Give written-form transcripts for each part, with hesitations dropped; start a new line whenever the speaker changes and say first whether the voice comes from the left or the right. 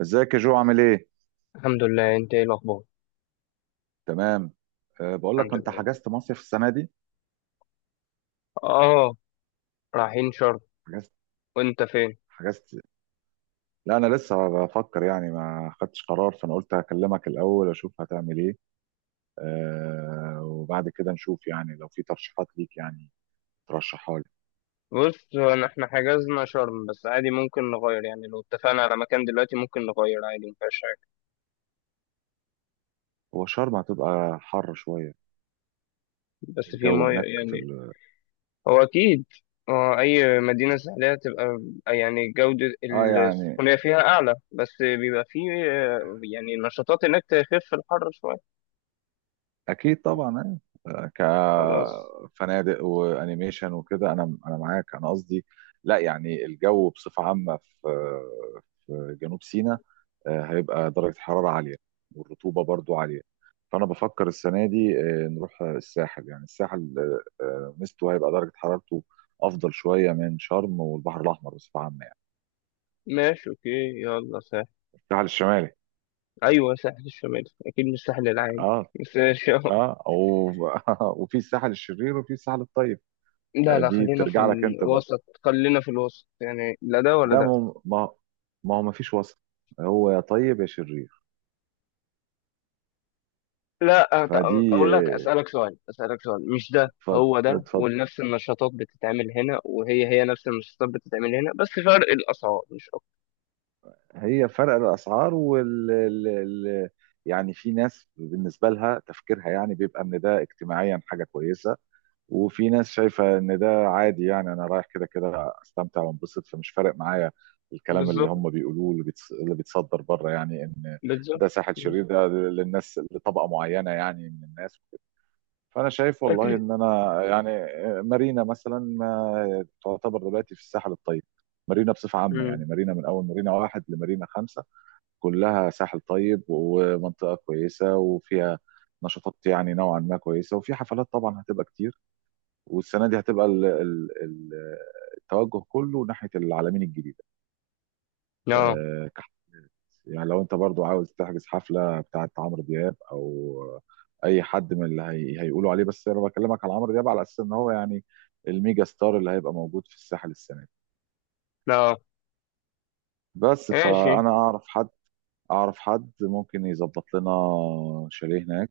right: ازيك يا جو، عامل ايه؟
left: الحمد لله، انت ايه الاخبار؟
right: تمام. أه، بقول
left: الحمد
right: لك، انت
left: لله.
right: حجزت مصيف السنه دي؟
left: اه، رايحين شرم.
right: حجزت
left: وانت فين؟
right: حجزت. لا، انا لسه بفكر يعني، ما خدتش قرار، فانا قلت هكلمك الاول اشوف هتعمل ايه. أه، وبعد كده نشوف يعني، لو في ترشيحات ليك يعني ترشحها لي.
left: بص، احنا حجزنا شرم بس عادي ممكن نغير، يعني لو اتفقنا على مكان دلوقتي ممكن نغير عادي مفيهاش حاجه.
right: هو شرم هتبقى حر شويه.
left: بس في
right: الجو
left: ميه
right: هناك في
left: يعني. هو اكيد. اه، اي مدينه ساحليه تبقى يعني جوده.
right: اه يعني،
left: السخونيه فيها اعلى بس بيبقى في اه، يعني نشاطات هناك تخف الحر شويه.
right: اكيد طبعا. آه.
left: خلاص.
right: كفنادق وانيميشن وكده، انا معاك، انا قصدي لا، يعني الجو بصفه عامه في جنوب سيناء، هيبقى درجة الحرارة عالية والرطوبة برضو عالية. فأنا بفكر السنة دي نروح الساحل، يعني الساحل ميزته هيبقى درجة حرارته أفضل شوية من شرم والبحر الأحمر بصفة عامة يعني.
left: ماشي اوكي. يلا ساحل.
right: الساحل الشمالي.
left: ايوه، ساحل الشمال اكيد مش الساحل العام
right: اه
left: بس
right: اه و... وفي الساحل الشرير وفي الساحل الطيب.
left: لا لا،
right: دي
left: خلينا في
right: بترجع لك أنت بقى.
left: الوسط خلينا في الوسط، يعني لا ده ولا
right: لا،
left: ده.
right: ما هو ما فيش وسط، هو يا طيب يا شرير.
left: لا،
right: فدي
left: اقول لك اسالك سؤال اسالك سؤال، مش ده
right: اتفضل
left: هو ده،
right: اتفضل.
left: ونفس النشاطات بتتعمل هنا وهي هي نفس النشاطات بتتعمل هنا، بس فرق الاسعار مش اكتر.
right: هي فرق الاسعار يعني في ناس بالنسبه لها تفكيرها يعني بيبقى ان ده اجتماعيا حاجه كويسه، وفي ناس شايفه ان ده عادي، يعني انا رايح كده كده استمتع وانبسط، فمش فارق معايا الكلام اللي
left: بالظبط،
right: هم بيقولوه، اللي بيتصدر بره، يعني ان
left: بالظبط.
right: ده ساحل
left: مم.
right: شرير، ده للناس لطبقه معينه يعني من الناس. فانا شايف والله
left: اكيد.
right: ان انا يعني مارينا مثلا ما تعتبر دلوقتي في الساحل الطيب. مارينا بصفه عامه يعني،
left: امم.
right: مارينا من اول مارينا واحد لمارينا خمسه كلها ساحل طيب ومنطقة كويسة، وفيها نشاطات يعني نوعا ما كويسة، وفي حفلات طبعا هتبقى كتير. والسنة دي هتبقى ال ال ال التوجه كله ناحية العلمين الجديدة.
left: لا
right: كحت يعني، لو انت برضو عاوز تحجز حفلة بتاعة عمرو دياب او اي حد من هيقولوا عليه، بس انا بكلمك على عمرو دياب على اساس ان هو يعني الميجا ستار اللي هيبقى موجود في الساحل السنة دي.
left: لا.
right: بس
left: ماشي.
right: فانا اعرف حد، ممكن يظبط لنا شاليه هناك،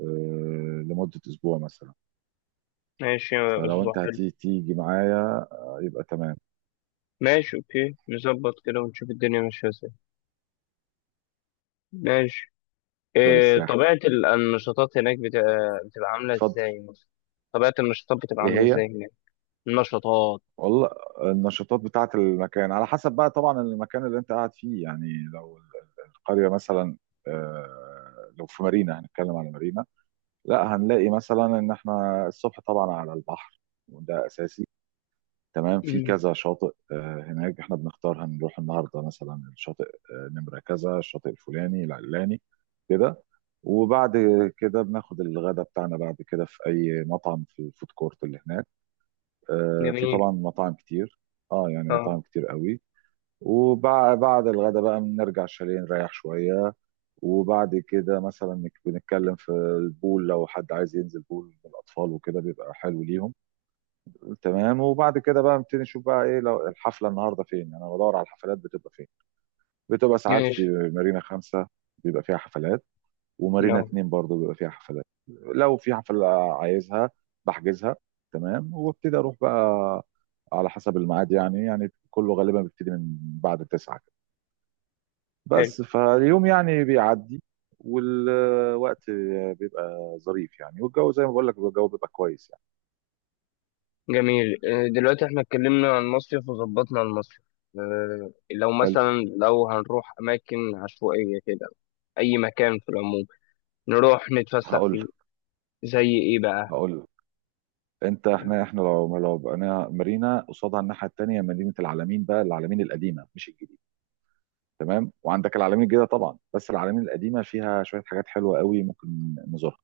right: لمدة أسبوع مثلا.
left: ماشي، يا
right: فلو أنت
left: اسبوع حلو.
right: هتيجي تيجي معايا، يبقى تمام.
left: ماشي اوكي، نظبط كده ونشوف الدنيا ماشيه ازاي. ماشي.
right: ده
left: إيه
right: للساحل،
left: طبيعه النشاطات هناك بتبقى عامله
right: اتفضل.
left: ازاي مثلا؟ طبيعه النشاطات بتبقى
right: إيه
left: عامله
right: هي؟
left: ازاي هناك؟ نشاطات.
right: والله، النشاطات بتاعة المكان على حسب بقى طبعا المكان اللي أنت قاعد فيه يعني. لو القرية مثلا، لو في مارينا هنتكلم على مارينا. لا، هنلاقي مثلا إن إحنا الصبح طبعا على البحر، وده أساسي. تمام، في
left: مم.
right: كذا شاطئ هناك، احنا بنختار هنروح النهارده مثلا الشاطئ نمره كذا، الشاطئ الفلاني العلاني كده. وبعد كده بناخد الغداء بتاعنا، بعد كده في اي مطعم في الفود كورت اللي هناك، في طبعا
left: جميل.
right: مطاعم كتير، اه يعني مطاعم
left: اه.
right: كتير قوي. وبعد الغداء بقى بنرجع الشاليه نريح شويه. وبعد كده مثلا بنتكلم في البول، لو حد عايز ينزل بول من الاطفال وكده بيبقى حلو ليهم. تمام، وبعد كده بقى نبتدي نشوف بقى ايه، لو الحفله النهارده فين، انا بدور على الحفلات بتبقى فين. بتبقى ساعات في
left: ماشي.
right: مارينا خمسة بيبقى فيها حفلات، ومارينا
left: اه.
right: اتنين برضه بيبقى فيها حفلات. لو في حفله عايزها بحجزها، تمام، وابتدي اروح بقى على حسب الميعاد يعني كله غالبا بيبتدي من بعد تسعة كده.
left: حلو.
right: بس فاليوم يعني بيعدي، والوقت بيبقى ظريف يعني، والجو زي ما بقول لك الجو بيبقى كويس يعني.
left: جميل. دلوقتي احنا اتكلمنا عن المصيف وظبطنا المصيف، لو
right: حلو.
left: مثلا لو هنروح اماكن عشوائية كده، اي مكان في العموم نروح نتفسح
right: هقول
left: فيه. زي ايه بقى؟
right: هقول. انت، احنا لو بقينا مارينا، قصادها الناحيه التانيه مدينه العلمين بقى، العلمين القديمه مش الجديده. تمام، وعندك العلمين الجديده طبعا، بس العلمين القديمه فيها شويه حاجات حلوه قوي ممكن نزورها.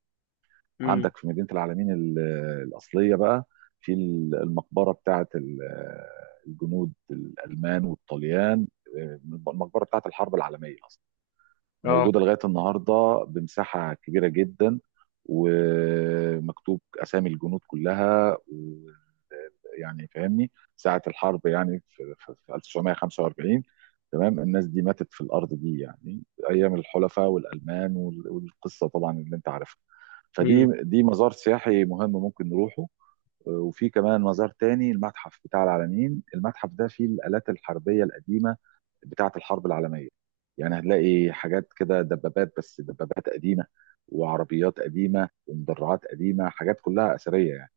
left: امم.
right: عندك في مدينه العلمين الاصليه بقى، في المقبره بتاعه الجنود الالمان والطليان، المقبره بتاعه الحرب العالميه اصلا.
left: اه.
right: موجودة لغاية النهاردة بمساحة كبيرة جدا، ومكتوب أسامي الجنود كلها، و يعني فاهمني ساعة الحرب يعني، في 1945 تمام الناس دي ماتت في الأرض دي يعني، أيام الحلفاء والألمان والقصة طبعا اللي أنت عارفها. فدي
left: امم.
right: دي مزار سياحي مهم ممكن نروحه. وفي كمان مزار تاني، المتحف بتاع العلمين. المتحف ده فيه الآلات الحربية القديمة بتاعة الحرب العالمية، يعني هتلاقي حاجات كده، دبابات، بس دبابات قديمة، وعربيات قديمة، ومدرعات قديمة، حاجات كلها أثرية يعني.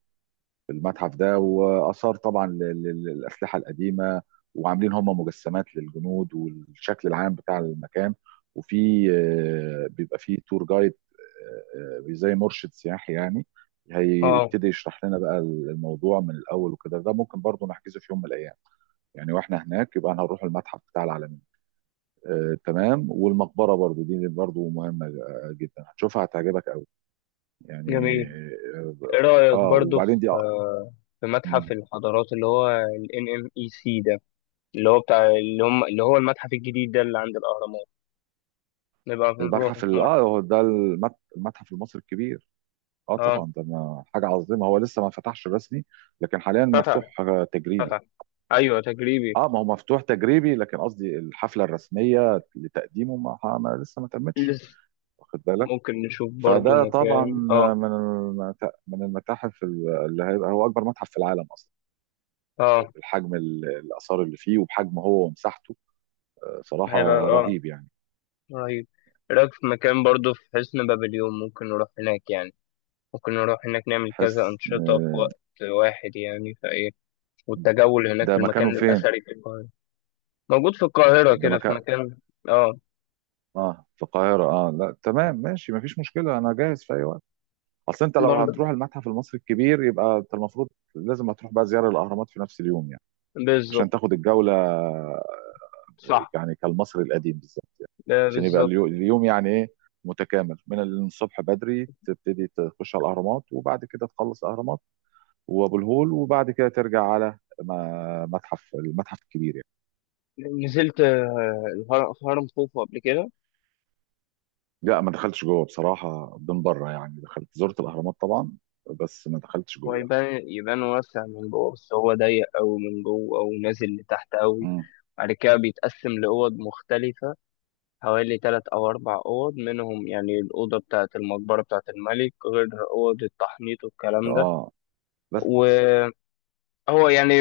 right: في المتحف ده واثار طبعا للاسلحه القديمه، وعاملين هم مجسمات للجنود والشكل العام بتاع المكان. وفي بيبقى في تور جايد، زي مرشد سياحي يعني،
left: اه.
right: هيبتدي يشرح لنا بقى الموضوع من الاول وكده. ده ممكن برضو نحجزه في يوم من الايام، يعني واحنا هناك يبقى هنروح المتحف بتاع العالمين، تمام. والمقبره برضو دي برضو مهمه جدا، هتشوفها هتعجبك قوي يعني.
left: جميل. ايه
right: اه،
left: رأيك برضو في
right: وبعدين دي
left: في متحف الحضارات اللي هو ال NMEC ده، اللي هو بتاع اللي هم اللي هو المتحف الجديد ده اللي عند الاهرامات. نبقى بنروح
right: المتحف
left: في مرة.
right: اه هو ده المتحف المصري الكبير. اه
left: اه.
right: طبعا ده حاجه عظيمه. هو لسه ما فتحش رسمي، لكن حاليا
left: فتح،
right: مفتوح تجريبي.
left: فتح. ايوه، تجريبي.
right: اه، ما هو مفتوح تجريبي، لكن قصدي الحفله الرسميه لتقديمه لسه ما تمتش،
left: لسه.
right: واخد بالك.
left: ممكن نشوف برضو
right: فده طبعا
left: مكان اه.
right: من المتاحف اللي هيبقى هو اكبر متحف في العالم اصلا،
left: اه،
right: بالحجم الاثار اللي فيه، وبحجم هو ومساحته.
left: هيبقى
right: صراحه رهيب يعني.
left: رهيب. إيه رايك في مكان برضو في حسن بابليون؟ ممكن نروح هناك يعني، ممكن نروح هناك نعمل كذا
right: حس
left: أنشطة في
right: آه،
left: وقت واحد يعني فايه، والتجول هناك
right: ده
left: في المكان
right: مكانه فين؟
left: الأثري في القاهرة. موجود في القاهرة
right: ده
left: كده في
right: مكانه
left: مكان. اه.
right: اه في القاهرة؟ اه، لا تمام ماشي، مفيش مشكلة، أنا جاهز في أي وقت. أصل أنت لو
left: برضو.
right: هتروح المتحف المصري الكبير يبقى أنت المفروض لازم هتروح بقى زيارة الأهرامات في نفس اليوم يعني، عشان
left: بالظبط.
right: تاخد الجولة
left: صح.
right: يعني كالمصري القديم بالظبط يعني،
left: آه،
right: عشان يبقى
left: بالظبط.
right: اليوم يعني إيه متكامل، من الصبح بدري تبتدي تخش على الأهرامات، وبعد كده تخلص الأهرامات وأبو الهول، وبعد كده ترجع على ما- متحف المتحف الكبير يعني.
left: نزلت هرم خوفو قبل كده؟
right: لا، ما دخلتش جوه بصراحة، من بره يعني دخلت، زرت الأهرامات طبعا بس ما دخلتش
left: هو
right: جوه.
left: يبان واسع من جوه، بس هو ضيق أوي من جوه أو نازل لتحت أوي.
right: مم.
left: بعد كده بيتقسم لأوض مختلفة، حوالي 3 أو 4 أوض منهم، يعني الأوضة بتاعة المقبرة بتاعة الملك غير أوض التحنيط والكلام ده.
right: اه بس.
left: وهو يعني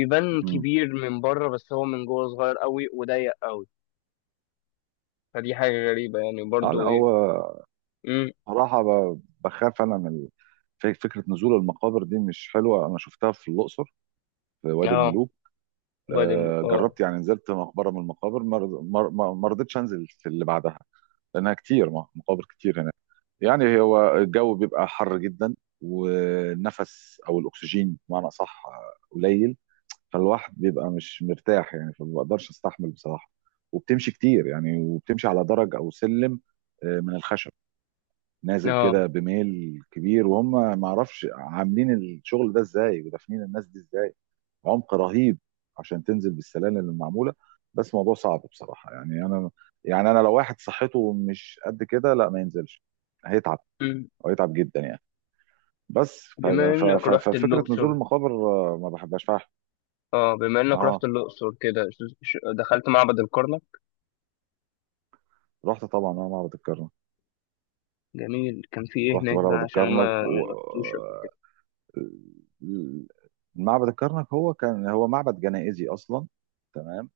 left: يبان
right: مم.
left: كبير من بره، بس هو من جوه صغير أوي وضيق أوي. فدي حاجة غريبة يعني
right: اه لا
left: برضو إيه.
right: هو
left: مم.
right: صراحة بخاف انا من فكرة نزول المقابر. دي مش حلوة، انا شفتها في الاقصر في وادي
left: آه.
right: الملوك.
left: وادي آه.
right: جربت يعني، نزلت مقبرة من المقابر ما رض- ما ما- ما رضيتش انزل في اللي بعدها، لانها كتير، مقابر كتير هناك يعني. هو الجو بيبقى حر جدا، والنفس او الاكسجين بمعنى صح قليل، فالواحد بيبقى مش مرتاح يعني، فما بقدرش استحمل بصراحه. وبتمشي كتير يعني، وبتمشي على درج او سلم من الخشب، نازل
left: آه.
right: كده بميل كبير. وهم ما اعرفش عاملين الشغل ده ازاي، ودافنين الناس دي ازاي. عمق رهيب عشان تنزل بالسلالم اللي معموله. بس موضوع صعب بصراحه يعني، انا يعني انا لو واحد صحته مش قد كده لا ما ينزلش، هيتعب
left: مم.
right: وهيتعب جدا يعني. بس
left: بما إنك رحت
right: ففكره نزول
left: اللوكسور.
right: المقابر ما بحبهاش فعلا.
left: اه، بما انك رحت
right: اه،
left: الاقصر كده دخلت معبد الكرنك.
right: رحت طبعا انا معبد الكرنك.
left: جميل، كان في ايه
right: رحت
left: هناك بقى؟
right: معبد
left: عشان انا ما
right: الكرنك،
left: ما
right: و
left: رحتوش قبل كده.
right: معبد الكرنك هو كان معبد جنائزي اصلا، تمام.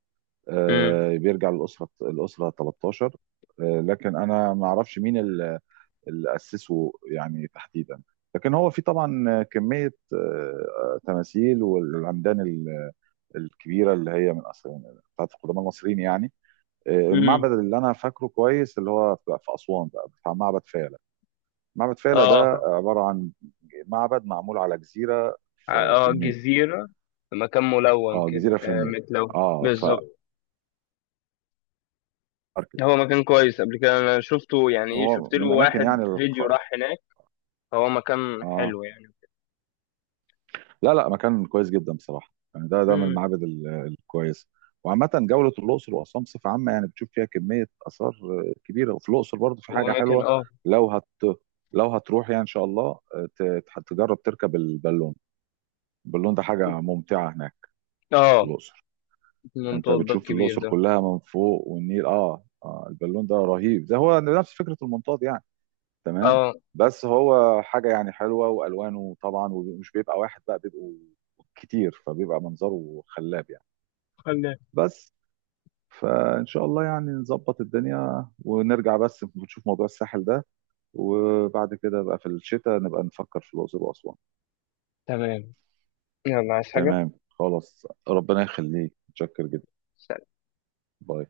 left: امم.
right: بيرجع للاسره 13. لكن انا ما اعرفش مين اللي اسسه يعني تحديدا، لكن هو في طبعا كميه آه تماثيل، والعمدان الكبيره اللي هي من أصل بتاعت القدماء المصريين يعني. المعبد
left: امم.
right: اللي انا فاكره كويس اللي هو في اسوان بقى بتاع معبد فيلة. معبد فيلة
left: اه.
right: ده عبارة عن معبد معمول على جزيرة في
left: اه،
right: النيل،
left: جزيره. في مكان ملون
right: اه
left: كده،
right: جزيرة في النيل،
left: متلون
right: اه
left: بالظبط. هو مكان كويس، قبل كده انا شفته، يعني ايه،
right: هو
left: شفت له
right: من الاماكن
left: واحد
right: يعني
left: فيديو راح هناك. هو مكان
right: اه
left: حلو يعني.
right: لا لا، مكان كويس جدا بصراحة يعني، ده من
left: امم.
right: المعابد الكويسة. وعامة جولة الأقصر وأسوان بصفة عامة يعني، بتشوف فيها كمية آثار كبيرة. وفي الأقصر برضه في حاجة
left: واماكن
right: حلوة،
left: اه.
right: لو هت لو هتروح يعني إن شاء الله تجرب تركب البالون. البالون ده حاجة ممتعة هناك في
left: اه،
right: الأقصر. انت
left: المنطاد ده
right: بتشوف
left: الكبير
right: الاقصر
left: ده؟
right: كلها من فوق والنيل، البالون ده رهيب، ده هو نفس فكره المنطاد يعني، تمام.
left: اه.
right: بس هو حاجه يعني حلوه، والوانه طبعا، ومش بيبقى واحد بقى، بيبقوا كتير، فبيبقى منظره خلاب يعني.
left: خلي.
right: بس فان شاء الله يعني نظبط الدنيا ونرجع، بس نشوف موضوع الساحل ده، وبعد كده بقى في الشتاء نبقى نفكر في الاقصر واسوان.
left: تمام. يلا، عايز حاجه؟
right: تمام، خلاص، ربنا يخليك، متشكر جدا، باي.